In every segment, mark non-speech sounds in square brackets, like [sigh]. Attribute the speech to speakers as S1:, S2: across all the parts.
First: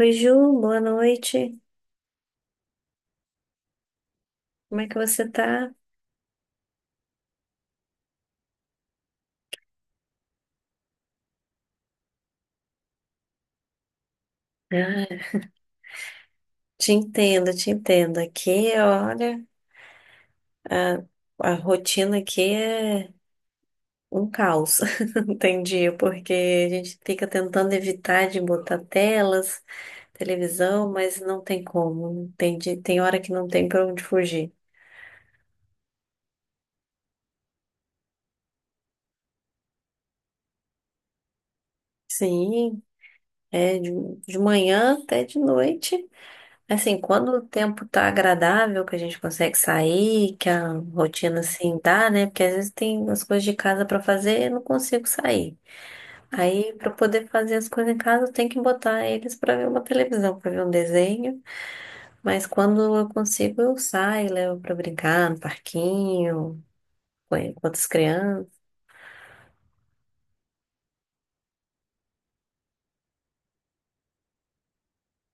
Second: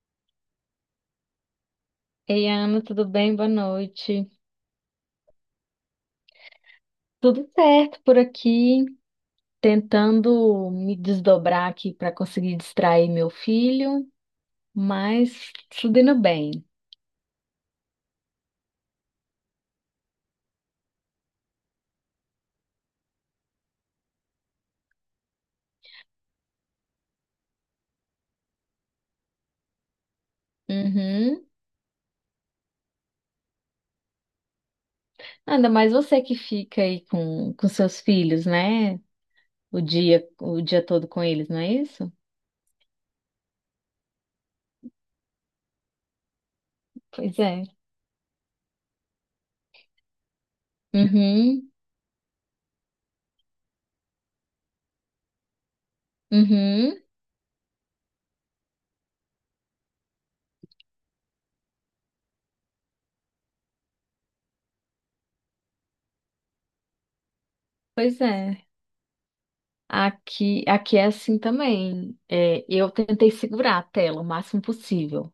S1: Oi, Ju, boa noite.
S2: Ei, Ana, tudo bem? Boa noite.
S1: Como é que você tá?
S2: Tudo certo por aqui, tentando me desdobrar aqui para conseguir distrair meu filho,
S1: Ah,
S2: mas tudo indo bem.
S1: te entendo, te entendo. Aqui, olha, a, a rotina aqui é um caos. [laughs] Não tem dia, porque a gente fica tentando evitar de botar telas, televisão, mas não
S2: Uhum.
S1: tem como. Não tem. Tem hora que não tem pra onde fugir.
S2: Ainda mais você que fica aí com seus filhos, né? O dia todo com eles, não é isso?
S1: Sim, é de manhã até de noite. Assim, quando
S2: Pois
S1: o
S2: é.
S1: tempo tá agradável, que a gente consegue sair, que a rotina
S2: Uhum,
S1: assim dá, né? Porque às vezes tem as coisas de casa pra fazer e eu não consigo sair. Aí, pra eu
S2: uhum.
S1: poder fazer as coisas em casa, eu tenho que botar eles pra ver uma televisão, pra ver um desenho. Mas quando eu consigo, eu saio, levo pra brincar no parquinho, com outras
S2: Pois
S1: crianças.
S2: é. Aqui é assim também. É, eu tentei segurar a tela o máximo possível.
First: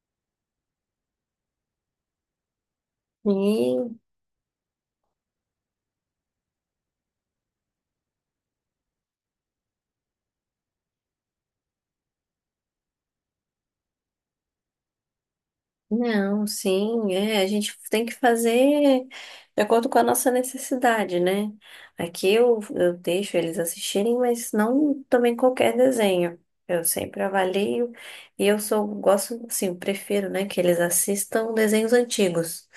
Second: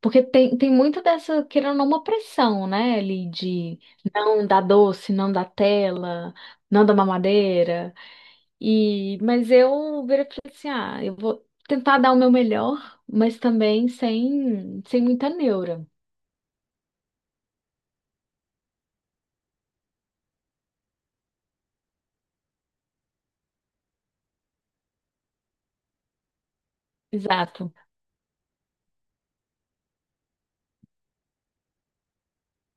S2: Porque tem muito dessa, querendo ou não, uma pressão, né, ali de
S1: E
S2: não dar doce, não dar tela, não dar mamadeira. E, mas eu virei e falei assim, ah, eu vou tentar dar o meu melhor, mas também sem muita neura.
S1: Não, sim, é, a gente tem que fazer de acordo com a nossa necessidade, né? Aqui eu deixo eles assistirem, mas não também qualquer desenho. Eu sempre
S2: Exato.
S1: avalio e eu sou, gosto, assim, prefiro, né, que eles assistam desenhos antigos.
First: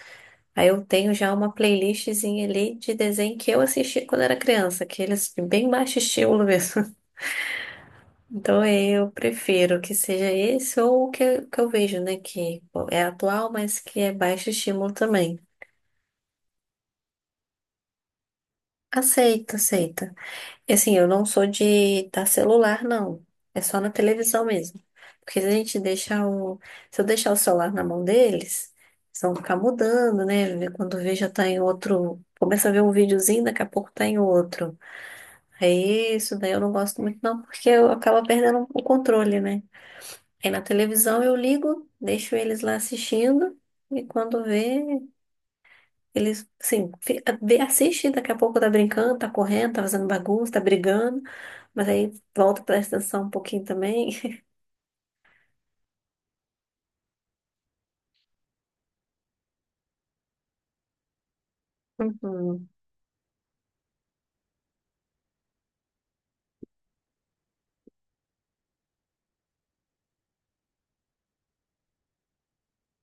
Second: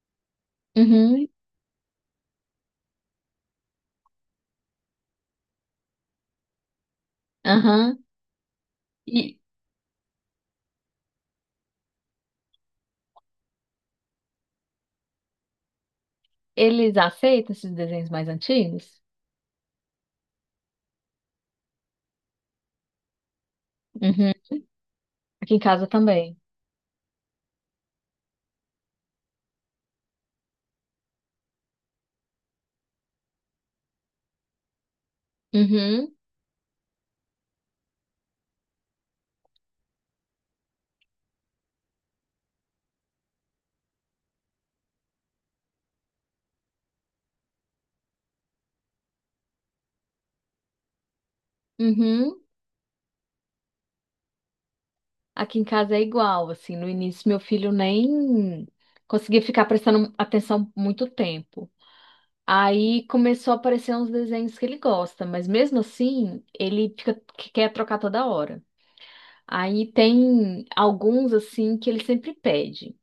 S1: Aí eu tenho
S2: Uhum,
S1: já uma playlistzinha ali de desenho que eu assisti quando era criança, que eles bem baixo estilo mesmo.
S2: aham.
S1: Então eu
S2: E
S1: prefiro que seja esse ou o que, que eu vejo, né? Que é atual, mas que é baixo estímulo também.
S2: eles aceitam esses desenhos mais antigos?
S1: Aceita, aceita. E assim, eu não sou de dar celular, não. É só na
S2: Uhum.
S1: televisão mesmo. Porque se a
S2: Aqui em
S1: gente
S2: casa
S1: deixar
S2: também.
S1: o. Se eu deixar o celular na mão deles, eles vão ficar mudando, né? Quando vê já tá em outro. Começa a ver um videozinho, daqui a pouco tá em outro. É
S2: Uhum,
S1: isso, daí eu não gosto muito, não, porque eu acabo perdendo o controle, né? Aí na televisão eu ligo, deixo eles lá assistindo, e quando vê, eles, assim, assiste, daqui a pouco tá brincando, tá correndo, tá fazendo bagunça, tá brigando, mas aí
S2: uhum.
S1: volta, presta atenção um pouquinho também. [laughs]
S2: Aqui em casa é igual, assim, no início meu filho nem conseguia ficar prestando atenção muito tempo.
S1: Uhum.
S2: Aí começou a aparecer uns desenhos que ele gosta, mas mesmo assim, ele fica que quer trocar toda hora. Aí tem alguns assim que ele sempre pede.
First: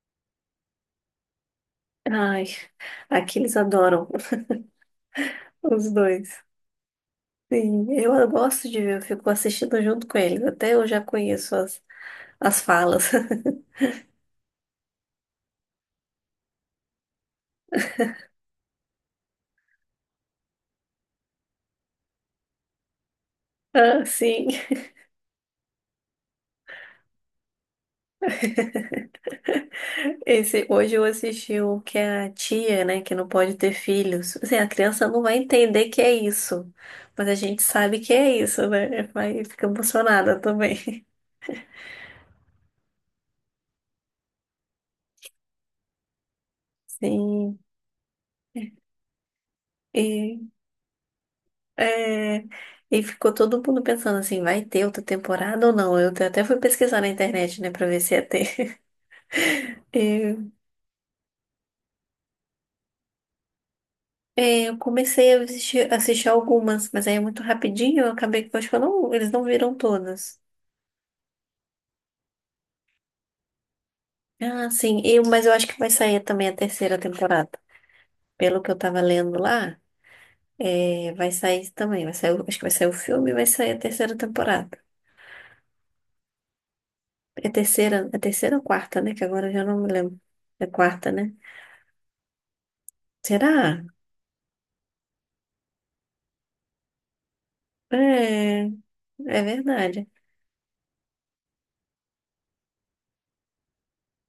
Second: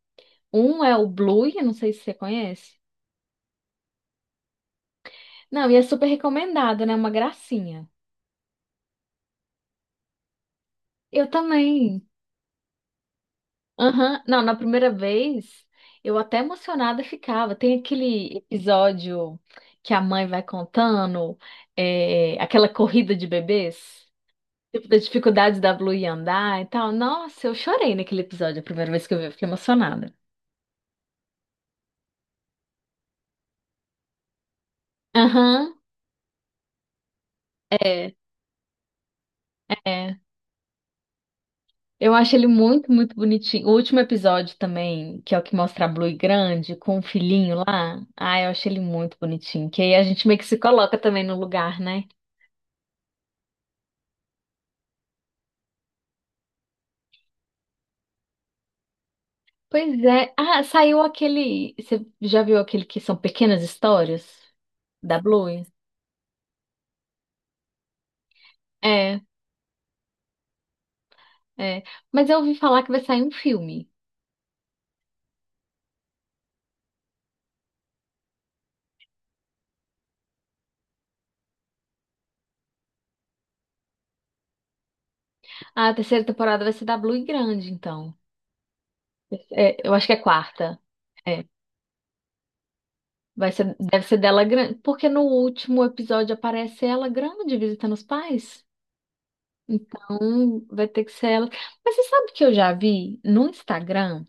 S2: Um é o Blue, eu não sei se você
S1: Ai,
S2: conhece.
S1: aqui eles adoram, [laughs]
S2: Não, e é
S1: os
S2: super
S1: dois.
S2: recomendado, né? Uma
S1: Sim,
S2: gracinha.
S1: eu gosto de ver, eu fico assistindo junto com eles, até eu já
S2: Eu
S1: conheço as,
S2: também.
S1: as falas. [laughs]
S2: Aham. Não, na primeira vez eu até emocionada ficava. Tem aquele episódio que a mãe vai contando, é, aquela corrida de
S1: Ah,
S2: bebês,
S1: sim.
S2: tipo, das dificuldades da Blue em andar e tal. Nossa, eu chorei naquele episódio, a primeira vez que eu vi, eu fiquei emocionada.
S1: Esse, hoje eu assisti o que a tia, né, que não pode ter filhos. Assim, a criança não vai
S2: Aham,
S1: entender que é isso, mas a gente sabe que
S2: é,
S1: é isso, né? Vai, fica
S2: é.
S1: emocionada também.
S2: Eu acho ele muito, muito bonitinho. O último episódio também, que é o que mostra a Blue grande
S1: [laughs]
S2: com o filhinho
S1: Sim.
S2: lá. Ah, eu achei ele muito bonitinho. Que aí a gente meio que
S1: E,
S2: se coloca também no lugar, né?
S1: é, e ficou todo mundo pensando assim, vai ter outra temporada ou não? Eu até fui pesquisar na internet, né, pra ver se ia ter.
S2: Pois é.
S1: [laughs]
S2: Ah, saiu aquele. Você já viu aquele que são pequenas histórias
S1: Eu
S2: da
S1: comecei a
S2: Bluey?
S1: assistir, assistir algumas, mas aí é muito rapidinho, eu acabei que eu acho que eu não,
S2: É,
S1: eles não viram todas.
S2: é. Mas eu ouvi falar que vai sair um filme.
S1: Ah, sim. Mas eu acho que vai sair também a terceira temporada. Pelo que eu tava lendo lá, vai sair também. Vai sair, acho que vai sair o filme e vai sair a terceira temporada.
S2: A terceira temporada vai ser da Bluey grande, então.
S1: É terceira ou quarta, né? Que agora eu já
S2: É,
S1: não me
S2: eu acho que é
S1: lembro. É
S2: quarta.
S1: quarta, né?
S2: É. Vai ser,
S1: Será?
S2: deve ser dela grande. Porque no último episódio aparece ela grande visitando os
S1: É,
S2: pais.
S1: é verdade.
S2: Então vai ter que ser ela. Mas você sabe que eu já vi no Instagram?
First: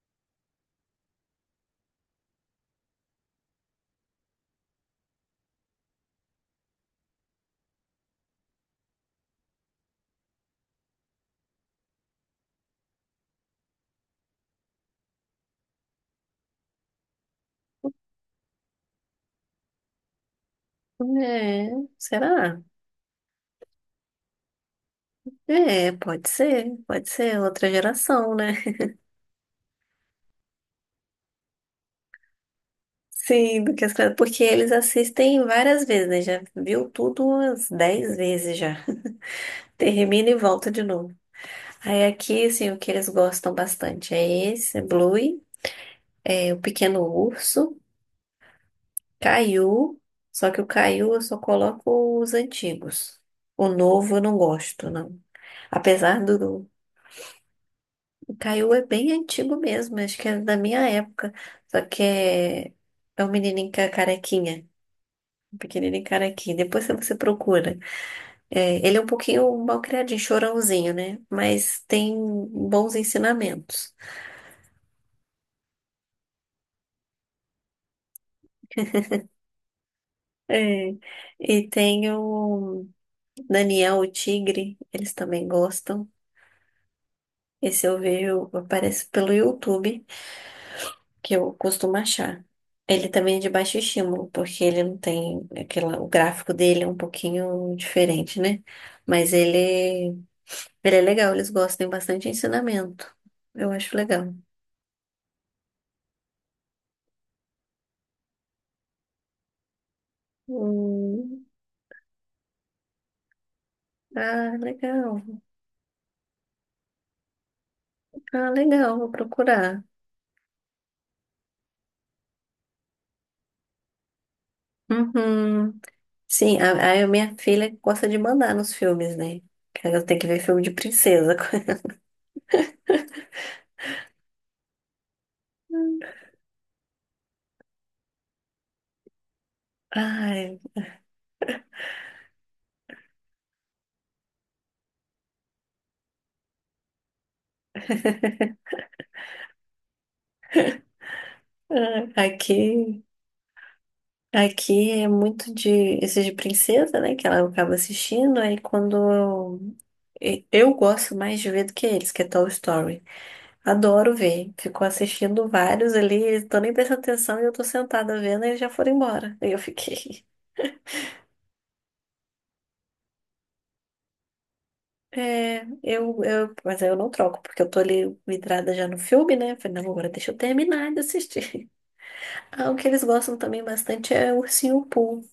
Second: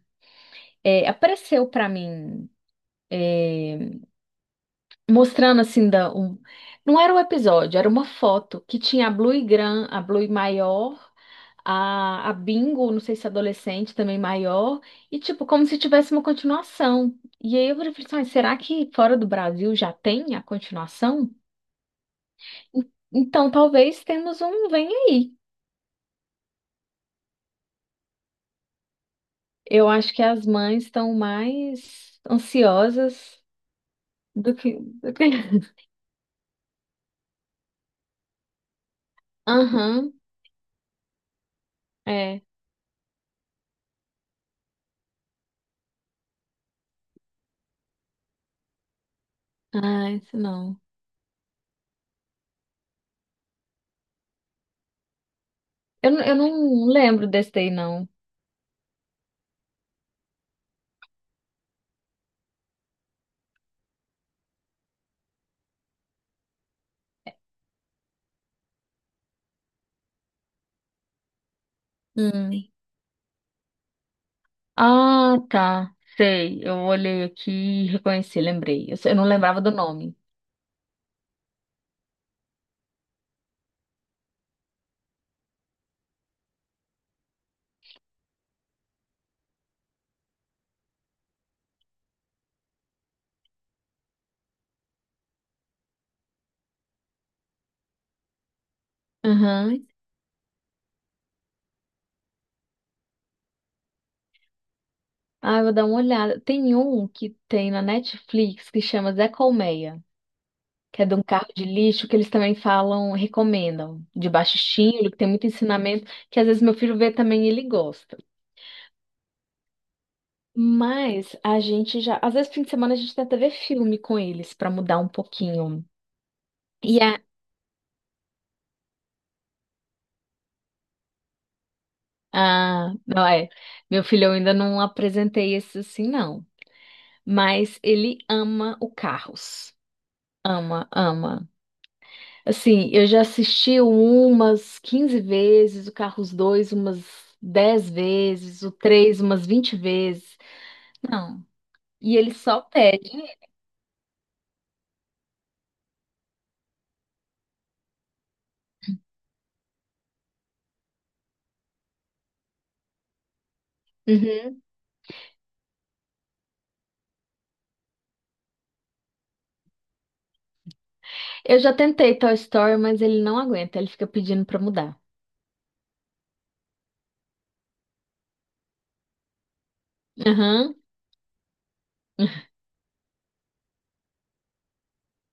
S2: É, apareceu pra mim. É, mostrando assim da um, não era um episódio, era uma foto que tinha a Blue maior, a Bingo, não sei se é adolescente também maior, e tipo como se tivesse uma continuação. E aí eu falei assim, "Ai, será que fora do Brasil já tem a continuação?
S1: É, será?
S2: Então talvez temos um vem aí.
S1: É, pode ser outra geração, né?
S2: Eu acho que as mães estão mais ansiosas
S1: Sim, do que as crianças, porque
S2: do
S1: eles
S2: que,
S1: assistem
S2: [laughs]
S1: várias vezes, né? Já viu tudo umas 10 vezes já.
S2: Aham,
S1: Termina e volta de novo. Aí
S2: é.
S1: aqui, assim, o que eles gostam bastante é esse, é Bluey, é o Pequeno Urso, Caiu,
S2: Ah, isso
S1: só que o
S2: não.
S1: Caiu eu só coloco os antigos. O novo eu não gosto, não. Apesar
S2: Eu
S1: do...
S2: não lembro desse daí, não.
S1: O Caiu é bem antigo mesmo, acho que é da minha época. Só que é um menininho carequinha, um pequenininho carequinha. Depois você procura. É, ele é um pouquinho mal criadinho, chorãozinho, né? Mas tem
S2: Hum.
S1: bons ensinamentos.
S2: Ah, tá. Sei. Eu olhei aqui e reconheci, lembrei. Eu não lembrava do nome.
S1: É, e tem o Daniel, o tigre, eles também gostam. Esse eu vejo, aparece pelo YouTube, que eu costumo achar. Ele também é de baixo estímulo, porque ele não tem aquela, o gráfico dele é um pouquinho diferente, né? Mas
S2: Aham.
S1: ele é legal, eles gostam, tem bastante ensinamento. Eu acho legal.
S2: Ah, eu vou dar uma olhada. Tem um que tem na Netflix que chama Zé Colmeia, que é de um
S1: Hum,
S2: carro de lixo que eles também falam, recomendam, de
S1: ah,
S2: baixo estímulo, que
S1: legal.
S2: tem muito ensinamento, que às vezes meu filho vê também e ele gosta.
S1: Ah, legal, vou procurar.
S2: Mas a gente já, às vezes fim de semana a gente tenta ver filme com eles pra mudar um
S1: Uhum.
S2: pouquinho.
S1: Sim,
S2: E
S1: a
S2: a,
S1: minha filha gosta de mandar nos filmes, né? Que ela tem que ver filme de princesa.
S2: ah, não é, meu filho eu ainda não apresentei esse
S1: [laughs]
S2: assim não. Mas ele ama o Carros.
S1: Ai,
S2: Ama, ama. Assim, eu já assisti umas 15 vezes, o Carros 2, umas 10 vezes, o 3, umas 20 vezes. Não.
S1: ah,
S2: E ele só
S1: aqui,
S2: pede.
S1: aqui é muito de esses de princesa, né? Que ela acaba assistindo. Aí eu gosto mais de ver do que eles, que é Toy Story. Adoro ver.
S2: Uhum.
S1: Ficou assistindo vários ali, eles estão nem prestando atenção e eu tô sentada vendo e eles já foram embora. Aí eu fiquei. [laughs]
S2: Eu já tentei Toy Story, mas ele não aguenta, ele fica pedindo pra mudar.
S1: É, mas aí eu não troco, porque eu tô ali vidrada já no filme, né? Falei, não, agora deixa eu
S2: Aham.
S1: terminar de assistir. [laughs] Ah, o que eles gostam também bastante é o Ursinho Pooh.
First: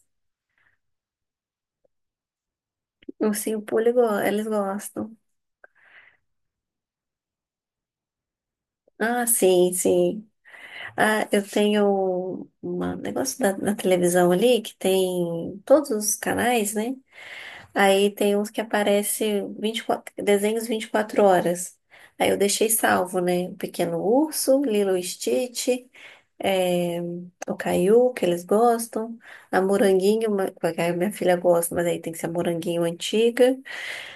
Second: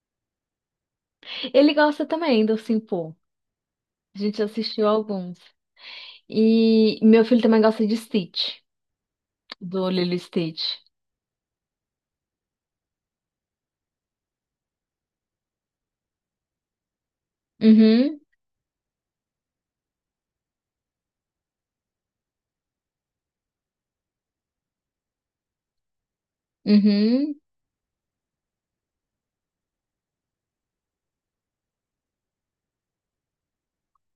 S2: Ele gosta também do Simple.
S1: O Ursinho Pooh,
S2: A gente
S1: eles
S2: assistiu
S1: gostam.
S2: alguns. E meu filho também gosta de Stitch,
S1: Ah, sim,
S2: do Lilo e
S1: sim.
S2: Stitch.
S1: Ah, eu tenho um negócio da, na televisão ali que tem todos os canais, né? Aí
S2: Uhum,
S1: tem uns que aparece 24, desenhos 24 horas. Aí eu deixei salvo, né? O Pequeno Urso, Lilo e Stitch, eh,
S2: uhum,
S1: o Caiu, que eles gostam, a Moranguinho, que a minha filha gosta, mas aí tem que ser a Moranguinho antiga.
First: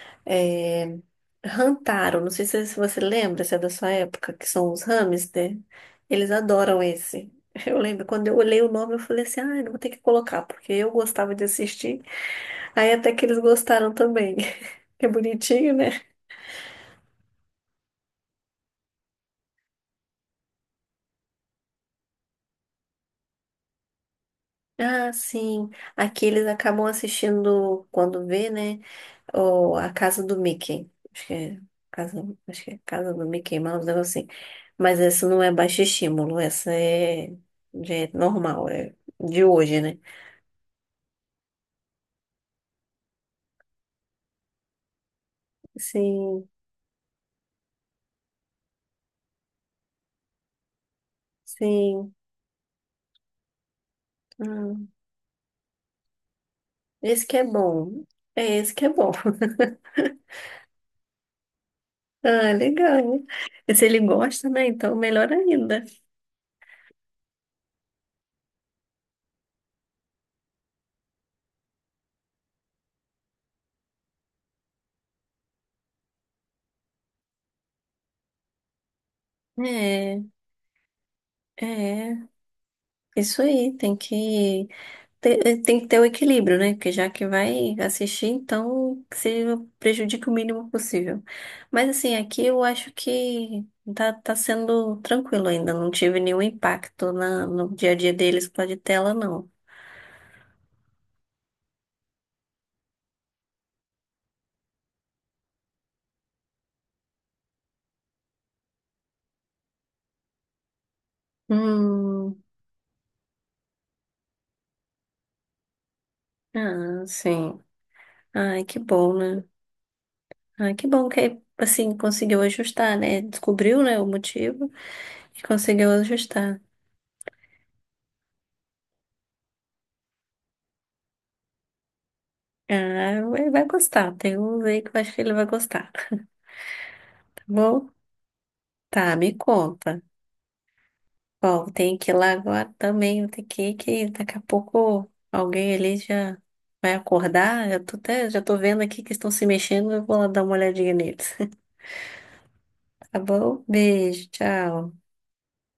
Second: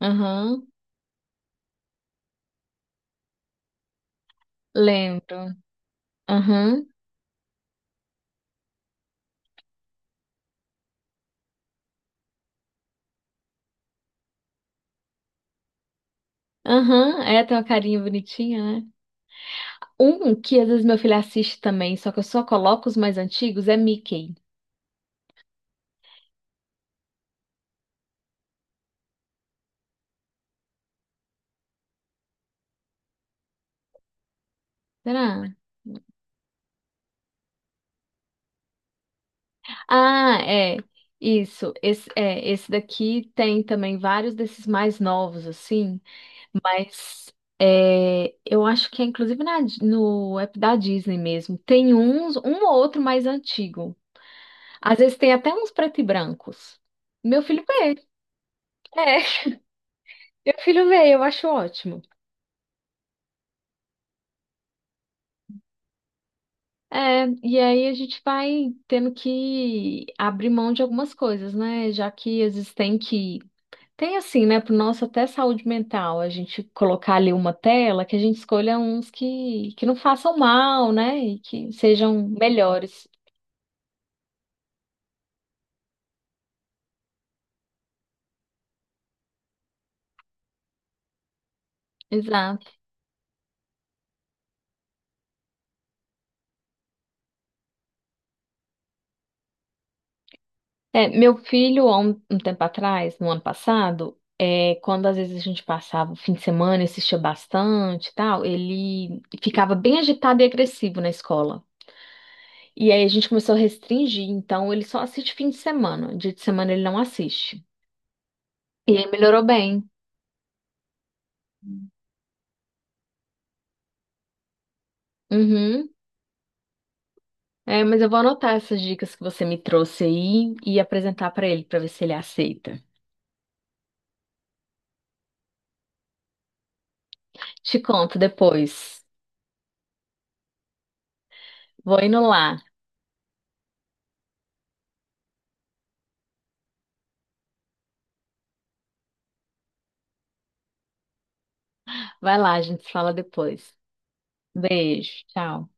S2: aham.
S1: eh, Rantaro, não sei se você lembra, se é da sua época, que são os
S2: Lembro.
S1: hamster. Eles adoram
S2: Aham.
S1: esse. [laughs] Eu lembro, quando eu olhei o nome, eu falei assim, ah, eu vou ter que colocar, porque eu gostava de assistir. Aí até que eles gostaram também. [laughs] Que bonitinho, né?
S2: Aham. É, tem uma carinha bonitinha, né? Um que às vezes meu filho assiste também, só que eu só coloco os mais antigos, é Mickey.
S1: Ah, sim. Aqui eles acabam assistindo, quando vê, né? O, a Casa do Mickey. Acho que é Casa, acho que é Casa do Mickey Mouse, um negócio assim. Mas essa não é
S2: Será?
S1: baixo estímulo, essa é, já é normal, é de hoje, né?
S2: Ah, é. Isso. Esse, é, esse daqui tem também vários desses mais novos, assim.
S1: Sim.
S2: Mas é, eu acho que é inclusive na no app da Disney mesmo. Tem
S1: Sim.
S2: uns, um ou outro mais antigo.
S1: Hum,
S2: Às vezes tem até uns preto e brancos.
S1: esse que
S2: Meu
S1: é
S2: filho vê.
S1: bom. É esse que é bom.
S2: É,
S1: [laughs]
S2: [laughs] meu filho vê, eu acho ótimo.
S1: Ah, legal. E se ele gosta, né? Então, melhor ainda.
S2: É, e aí a gente vai tendo que abrir mão de algumas coisas, né? Já que às vezes tem que. Tem assim, né? Pro nosso até saúde mental, a gente colocar ali uma tela que a gente escolha uns que não
S1: É,
S2: façam mal, né? E que
S1: é.
S2: sejam melhores.
S1: Isso aí, tem que ter o equilíbrio, né? Porque já que vai assistir, então que se prejudique o mínimo possível. Mas assim, aqui eu
S2: Exato.
S1: acho que tá sendo tranquilo ainda. Não tive nenhum impacto na, no dia a dia deles com a de tela, não.
S2: É, meu filho, há um tempo atrás, no ano passado, é, quando às vezes a gente passava o fim de semana e assistia bastante e tal, ele ficava bem agitado e agressivo na escola.
S1: Hum,
S2: E aí a gente começou a restringir, então ele só assiste fim de semana. Dia de semana ele não
S1: ah, sim.
S2: assiste.
S1: Ai, que
S2: E aí
S1: bom, né?
S2: melhorou bem.
S1: Ah, que bom que, assim, conseguiu ajustar, né? Descobriu, né, o motivo e
S2: Uhum.
S1: conseguiu ajustar.
S2: É, mas eu vou anotar essas dicas que você me trouxe aí e apresentar pra ele pra ver se ele aceita.
S1: Ah, ele vai gostar. Tem um aí que eu acho que ele vai gostar. Tá
S2: Te
S1: bom?
S2: conto depois.
S1: Tá, me conta. Bom, tem
S2: Vou
S1: que ir
S2: indo
S1: lá
S2: lá.
S1: agora também. Tem que ir, que daqui a pouco alguém ali já vai acordar. Já tô até, já tô vendo aqui que estão se mexendo. Eu vou lá dar uma olhadinha neles. [laughs]
S2: Vai lá, a gente se fala
S1: Tá bom?
S2: depois.
S1: Beijo, tchau.
S2: Beijo, tchau.